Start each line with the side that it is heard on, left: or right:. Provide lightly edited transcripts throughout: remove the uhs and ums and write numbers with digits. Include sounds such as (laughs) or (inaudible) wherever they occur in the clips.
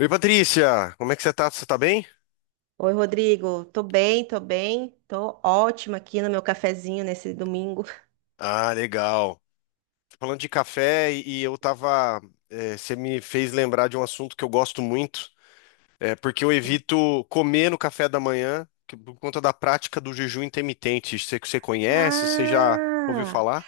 left: Oi, Patrícia, como é que você tá? Você tá bem?
right: Oi, Rodrigo. Tô bem, tô bem. Tô ótima aqui no meu cafezinho nesse domingo.
left: Ah, legal. Falando de café e eu tava. Você me fez lembrar de um assunto que eu gosto muito, porque eu evito comer no café da manhã por conta da prática do jejum intermitente. Você conhece? Você já ouviu
right: Ah!
left: falar?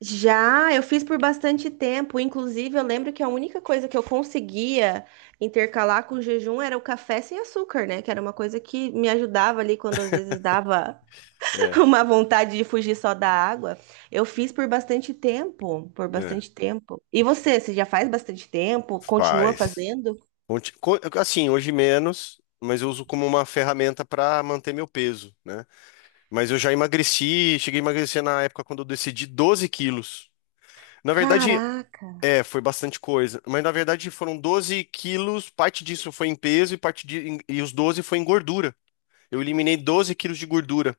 right: Já, eu fiz por bastante tempo. Inclusive, eu lembro que a única coisa que eu conseguia intercalar com o jejum era o café sem açúcar, né? Que era uma coisa que me ajudava ali quando às vezes dava (laughs)
left: É.
right: uma vontade de fugir só da água. Eu fiz por bastante tempo, por
left: É.
right: bastante tempo. E você já faz bastante tempo? Continua
left: Faz.
right: fazendo?
left: Assim, hoje menos, mas eu uso como uma ferramenta para manter meu peso, né? Mas eu já emagreci, cheguei a emagrecer na época quando eu decidi 12 quilos. Na verdade,
right: Caraca,
left: é, foi bastante coisa. Mas na verdade foram 12 quilos, parte disso foi em peso e parte de, em- e os 12 foi em gordura. Eu eliminei 12 quilos de gordura.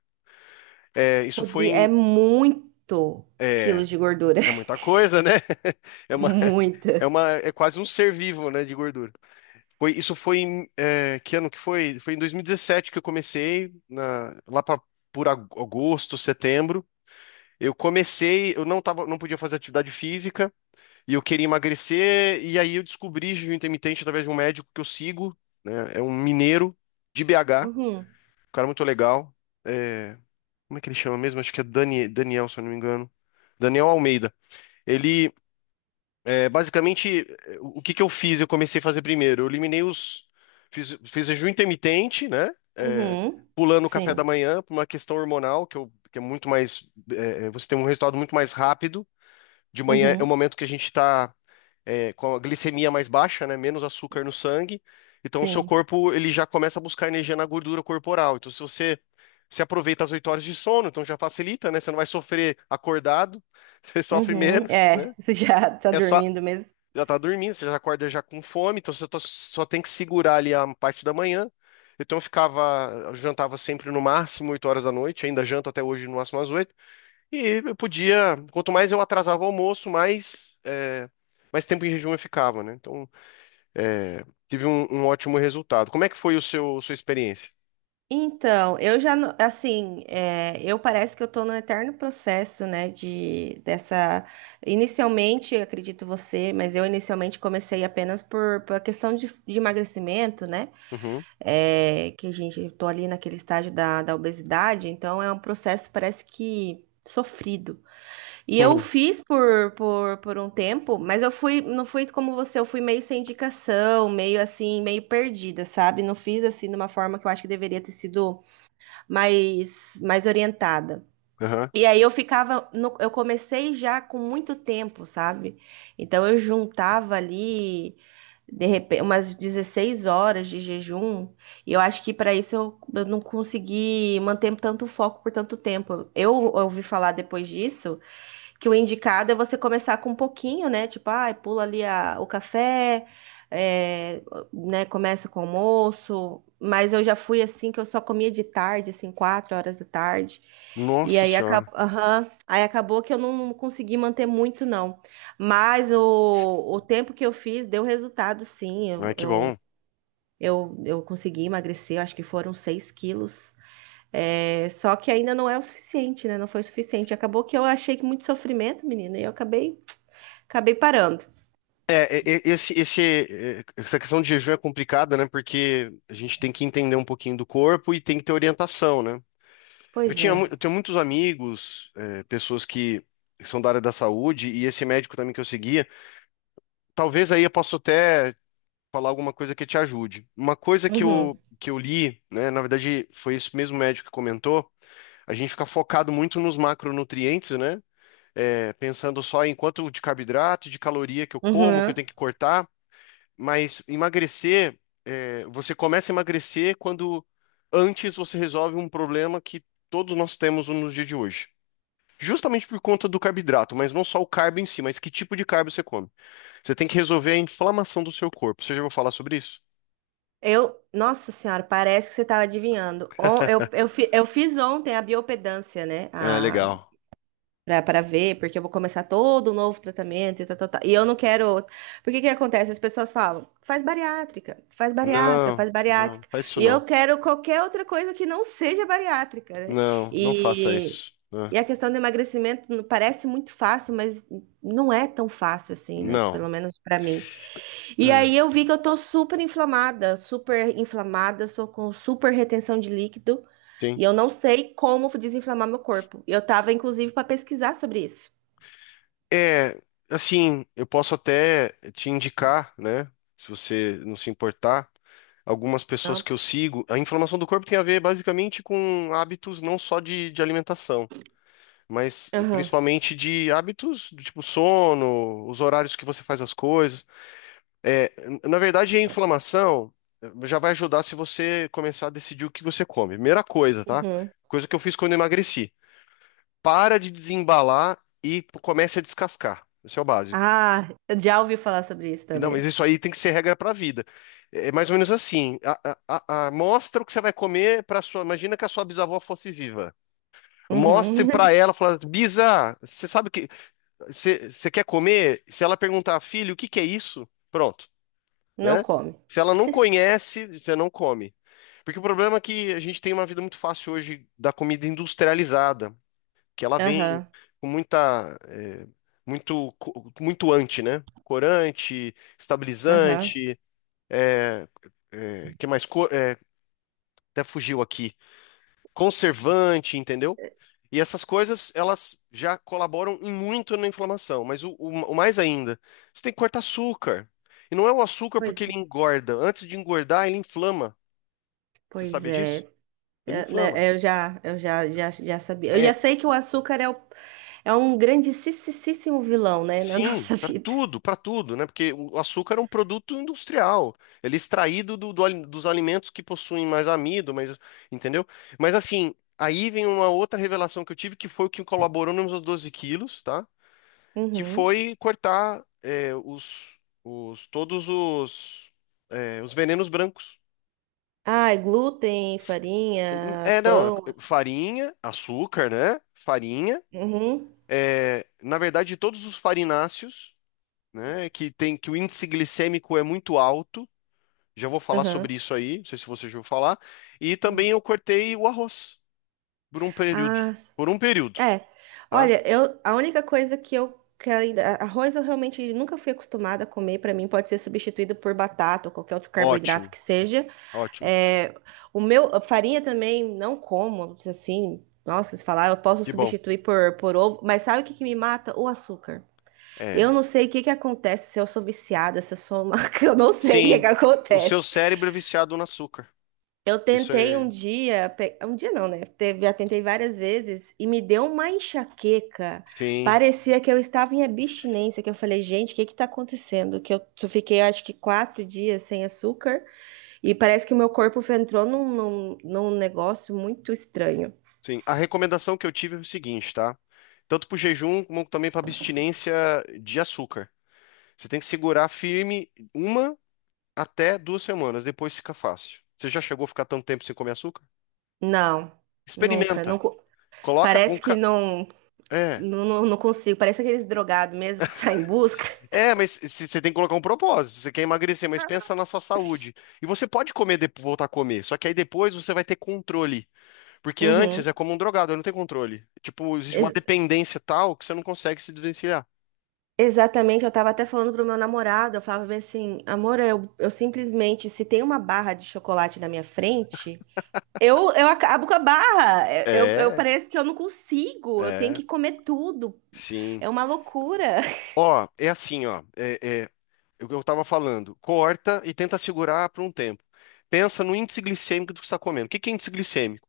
left: É, isso foi
right: Rodrigo, é
left: em.
right: muito
left: É,
right: quilos de gordura.
left: é
right: (laughs)
left: muita coisa, né? (laughs) É uma,
right: Muita.
left: é uma, é quase um ser vivo, né, de gordura. Foi, isso foi em. Que ano que foi? Foi em 2017 que eu comecei, lá pra, por agosto, setembro. Eu comecei, eu não tava, não podia fazer atividade física e eu queria emagrecer, e aí eu descobri jejum intermitente através de um médico que eu sigo, né? É um mineiro de BH,
right: Uhum,
left: um cara muito legal. É, como é que ele chama mesmo? Acho que é Daniel, se eu não me engano. Daniel Almeida. Ele, basicamente, o que que eu fiz? Eu comecei a fazer primeiro. Eu eliminei os. Fiz jejum intermitente, né? É,
right: uhum,
left: pulando o café
right: sim,
left: da manhã, por uma questão hormonal, que é muito mais. Você tem um resultado muito mais rápido de manhã. É o
right: uhum,
left: momento que a gente está com a glicemia mais baixa, né? Menos açúcar no sangue. Então, o seu
right: sim,
left: corpo ele já começa a buscar energia na gordura corporal. Então, se aproveita as 8 horas de sono, então já facilita, né? Você não vai sofrer acordado, (laughs) você sofre
right: uhum.
left: menos,
right: É,
left: né?
right: (laughs) você já tá
left: É só
right: dormindo mesmo.
left: já tá dormindo, você já acorda já com fome, então só tem que segurar ali a parte da manhã. Então, eu ficava, eu jantava sempre no máximo 8 horas da noite, ainda janto até hoje no máximo às 8. E eu podia, quanto mais eu atrasava o almoço, mais tempo em jejum eu ficava, né? Então, tive um ótimo resultado. Como é que foi o seu, sua experiência?
right: Então, eu já, não- assim, eu parece que eu tô no eterno processo, né, inicialmente, eu acredito você, mas eu inicialmente comecei apenas por questão de emagrecimento, né,
left: Uhum.
right: é, que, gente, eu tô ali naquele estágio da obesidade, então é um processo, parece que, sofrido. E eu
left: Uhum.
right: fiz por um tempo, mas eu fui, não fui como você, eu fui meio sem indicação, meio assim, meio perdida, sabe? Não fiz assim de uma forma que eu acho que deveria ter sido mais, mais orientada.
left: Aham.
right: E aí eu ficava, eu comecei já com muito tempo, sabe? Então eu juntava ali de repente umas 16 horas de jejum, e eu acho que para isso eu não consegui manter tanto foco por tanto tempo. Eu ouvi falar depois disso que o indicado é você começar com um pouquinho, né? Tipo, ai, pula ali o café, é, né? Começa com o almoço. Mas eu já fui assim que eu só comia de tarde, assim, 4 horas da tarde. E
left: Nossa
right: aí,
left: senhora.
right: aham. Aí acabou que eu não consegui manter muito, não. Mas o tempo que eu fiz deu resultado, sim.
left: Ai,
right: Eu,
left: que bom.
right: eu, eu, eu consegui emagrecer, acho que foram 6 quilos. É, só que ainda não é o suficiente, né? Não foi o suficiente. Acabou que eu achei que muito sofrimento, menino, e eu acabei parando.
left: Esse, essa questão de jejum é complicada, né? Porque a gente tem que entender um pouquinho do corpo e tem que ter orientação, né?
right: Pois é.
left: Eu tenho muitos amigos, é, pessoas que são da área da saúde, e esse médico também que eu seguia, talvez aí eu possa até falar alguma coisa que te ajude. Uma coisa que
right: Uhum.
left: eu, que eu li, né, na verdade foi esse mesmo médico que comentou, a gente fica focado muito nos macronutrientes, né? Pensando só em quanto de carboidrato, de caloria que eu como, que eu
right: Uhum.
left: tenho que cortar, mas emagrecer, você começa a emagrecer quando antes você resolve um problema que todos nós temos nos dias de hoje. Justamente por conta do carboidrato, mas não só o carbo em si, mas que tipo de carbo você come. Você tem que resolver a inflamação do seu corpo. Você já ouviu falar sobre isso?
right: Eu, nossa senhora, parece que você estava adivinhando. Eu fiz ontem a biopedância, né?
left: É,
right: A
left: legal.
right: Pra, pra ver, porque eu vou começar todo um novo tratamento e tal, tal, tal. E eu não quero. Porque que acontece? As pessoas falam, faz bariátrica, faz bariátrica,
left: Não,
right: faz
left: não,
right: bariátrica.
left: faz isso
right: E
left: não.
right: eu quero qualquer outra coisa que não seja bariátrica, né?
left: Não, não faça
right: E,
left: isso. Né?
right: e a questão do emagrecimento parece muito fácil, mas não é tão fácil assim, né?
left: Não.
right: Pelo menos pra mim. E aí
left: É,
right: eu vi que eu tô super inflamada, sou com super retenção de líquido e
left: sim.
right: eu não sei como desinflamar meu corpo. Eu tava inclusive para pesquisar sobre isso.
left: É, assim, eu posso até te indicar, né? Se você não se importar, algumas pessoas
right: Ah,
left: que eu sigo. A inflamação do corpo tem a ver basicamente com hábitos não só de alimentação, mas
right: aham.
left: principalmente de hábitos do tipo sono, os horários que você faz as coisas. É, na verdade, a inflamação já vai ajudar se você começar a decidir o que você come. Primeira coisa, tá?
right: Uhum.
left: Coisa que eu fiz quando eu emagreci. Para de desembalar e comece a descascar. Esse é o básico.
right: Ah, eu já ouvi falar sobre isso
left: E não, mas
right: também.
left: isso aí tem que ser regra para a vida. É é mais ou menos assim. Mostra o que você vai comer para sua. Imagina que a sua bisavó fosse viva. Mostre
right: Uhum.
left: para
right: (laughs)
left: ela, fala, Bisa, você sabe o que você quer comer? Se ela perguntar, filho, o que que é isso? Pronto.
right: Não
left: Né?
right: come.
left: Se ela não conhece, você não come. Porque o problema é que a gente tem uma vida muito fácil hoje da comida industrializada, que ela vem
right: Aham.
left: com muito, muito anti né? Corante,
right: Aham.
left: estabilizante, é, que mais? Até fugiu aqui. Conservante, entendeu? E essas coisas, elas já colaboram em muito na inflamação, mas o mais ainda, você tem que cortar açúcar. E não é o açúcar porque
right: Pois
left: ele
right: é.
left: engorda. Antes de engordar, ele inflama. Você
right: Pois
left: sabia disso?
right: é.
left: Ele
right: É,
left: inflama.
right: né, eu já, já sabia. Eu já
left: É,
right: sei que o açúcar é um grandissíssimo vilão, né, (laughs) na
left: sim,
right: nossa vida.
left: para tudo, né? Porque o açúcar é um produto industrial. Ele é extraído dos alimentos que possuem mais amido, mas, entendeu? Mas assim, aí vem uma outra revelação que eu tive, que foi o que colaborou nos meus 12 quilos, tá? Que
right: Uhum.
left: foi cortar é, os todos os os venenos brancos.
right: Ah, glúten, farinha,
left: É, não, é
right: pão. Assim.
left: farinha, açúcar, né? Farinha.
right: Uhum.
left: É, na verdade, todos os farináceos, né? Que o índice glicêmico é muito alto. Já vou falar
right: Aham.
left: sobre isso aí. Não sei se você já ouviu falar. E
right: Uhum.
left: também eu cortei o arroz por um período.
right: Ah,
left: Por um período,
right: é.
left: tá?
right: Olha, eu, a única coisa que eu que ainda, arroz eu realmente nunca fui acostumada a comer. Para mim pode ser substituído por batata ou qualquer outro carboidrato
left: Ótimo,
right: que seja.
left: ótimo.
right: É, o meu, a farinha também não como, assim, nossa, se falar, eu posso
left: Que bom.
right: substituir por ovo, mas sabe o que que me mata? O açúcar. Eu
left: É.
right: não sei o que que acontece, se eu sou viciada, se eu sou uma... (laughs) Eu não sei o que que
left: Sim, o seu
right: acontece.
left: cérebro é viciado no açúcar.
right: Eu
left: Isso
right: tentei um
left: é
right: dia, um dia não, né? Teve, já tentei várias vezes e me deu uma enxaqueca.
left: sim,
right: Parecia que eu estava em abstinência, que eu falei, gente, o que que tá acontecendo? Que eu só fiquei, acho que 4 dias sem açúcar e parece que o meu corpo entrou num negócio muito estranho.
left: sim. A recomendação que eu tive é o seguinte, tá? Tanto para o jejum como também para abstinência de açúcar. Você tem que segurar firme uma até duas semanas, depois fica fácil. Você já chegou a ficar tanto tempo sem comer açúcar?
right: Não, nunca, não,
left: Experimenta. Coloca um.
right: parece que
left: Ca...
right: não,
left: É.
right: não, não não consigo. Parece aqueles drogados mesmo que (laughs) saem em busca.
left: É, mas você tem que colocar um propósito. Você quer emagrecer, mas pensa na sua saúde. E você pode comer, voltar a comer. Só que aí depois você vai ter controle. Porque antes
right: Uhum.
left: é como um drogado, não tem controle. Tipo, existe uma
right: Ex-
left: dependência tal que você não consegue se desvencilhar.
right: Exatamente, eu tava até falando pro meu namorado, eu falava bem assim, amor, eu simplesmente, se tem uma barra de chocolate na minha frente, eu acabo com a barra,
left: É.
right: parece que eu não consigo, eu tenho
left: É,
right: que comer tudo,
left: sim.
right: é uma loucura. (laughs)
left: Ó, é assim, ó. É o que eu tava falando. Corta e tenta segurar por um tempo. Pensa no índice glicêmico do que você está comendo. O que que é índice glicêmico?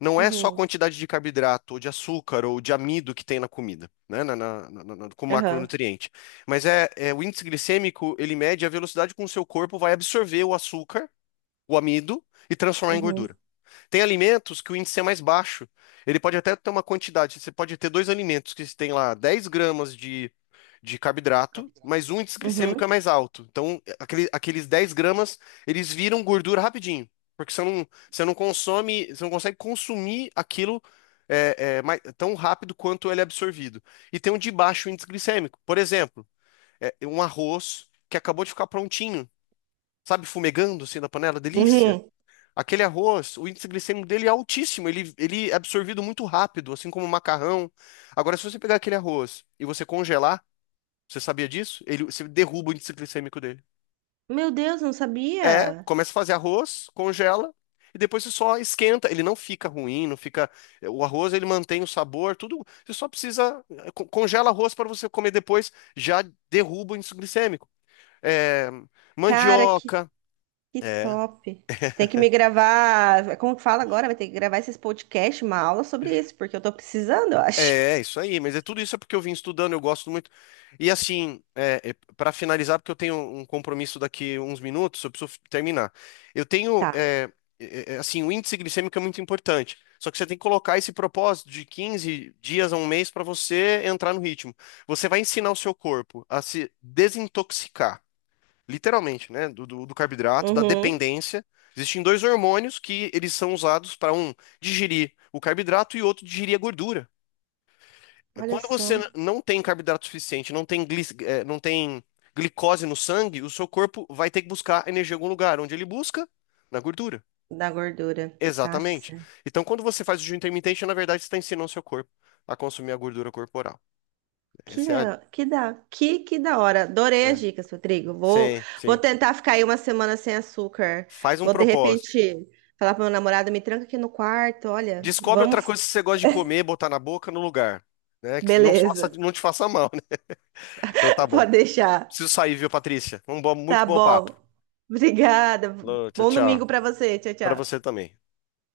left: Não é só a
right: Uhum,
left: quantidade de carboidrato, ou de açúcar, ou de amido que tem na comida, né? Como
right: aham,
left: macronutriente. Mas é o índice glicêmico, ele mede a velocidade com que o seu corpo vai absorver o açúcar, o amido, e transformar em
right: uhum,
left: gordura. Tem alimentos que o índice é mais baixo. Ele pode até ter uma quantidade. Você pode ter dois alimentos que tem lá 10 gramas de carboidrato, mas o índice glicêmico é
right: uhum,
left: mais alto. Então, aqueles 10 gramas, eles viram gordura rapidinho. Porque você não consome, você não consegue consumir aquilo tão rápido quanto ele é absorvido. E tem um de baixo índice glicêmico. Por exemplo, um arroz que acabou de ficar prontinho, sabe, fumegando assim na panela, delícia.
right: uhum.
left: Aquele arroz, o índice glicêmico dele é altíssimo, ele é absorvido muito rápido, assim como o macarrão. Agora, se você pegar aquele arroz e você congelar, você sabia disso? Você derruba o índice glicêmico dele.
right: Meu Deus, eu não
left: É,
right: sabia?
left: começa a fazer arroz, congela, e depois você só esquenta. Ele não fica ruim, não fica. O arroz, ele mantém o sabor, tudo. Você só precisa. Congela arroz para você comer depois, já derruba o índice glicêmico. É,
right: Cara, que,
left: mandioca.
right: que
left: É
right: top. Tem que me gravar, como que fala agora? Vai ter que gravar esses podcasts, uma aula sobre isso, porque eu tô precisando, eu acho.
left: é, é isso aí, mas tudo isso é porque eu vim estudando, eu gosto muito. E assim, é, para finalizar, porque eu tenho um compromisso daqui uns minutos, eu preciso terminar. Eu tenho,
right: Tá.
left: é, é, é, assim, o índice glicêmico é muito importante. Só que você tem que colocar esse propósito de 15 dias a um mês para você entrar no ritmo. Você vai ensinar o seu corpo a se desintoxicar, literalmente, né, do carboidrato, da
right: Uhum.
left: dependência. Existem dois hormônios que eles são usados para um digerir o carboidrato e outro digerir a gordura.
right: Olha
left: Quando você
right: só,
left: não tem carboidrato suficiente, não tem glicose no sangue, o seu corpo vai ter que buscar energia em algum lugar. Onde ele busca? Na gordura.
right: da gordura. Tá,
left: Exatamente.
right: certo.
left: Então, quando você faz o jejum intermitente, na verdade, você está ensinando o seu corpo a consumir a gordura corporal.
right: Que
left: Essa
right: da, que da, que, que da hora.
left: é
right: Adorei as
left: é.
right: dicas, Rodrigo. Vou,
left: Sim,
right: vou
left: sim.
right: tentar ficar aí uma semana sem açúcar.
left: Faz um
right: Vou, de
left: propósito.
right: repente, falar pro meu namorado, me tranca aqui no quarto. Olha,
left: Descobre outra
right: vamos.
left: coisa que você gosta de comer, botar na boca, no lugar. Né? Que não
right: Beleza,
left: faça, não te faça mal, né? Então tá
right: (laughs)
left: bom.
right: pode deixar.
left: Preciso sair, viu, Patrícia? Um bom, muito
right: Tá
left: bom papo.
right: bom. Obrigada.
left: Alô, tchau,
right: Bom domingo
left: tchau.
right: pra você. Tchau,
left: Para
right: tchau.
left: você também.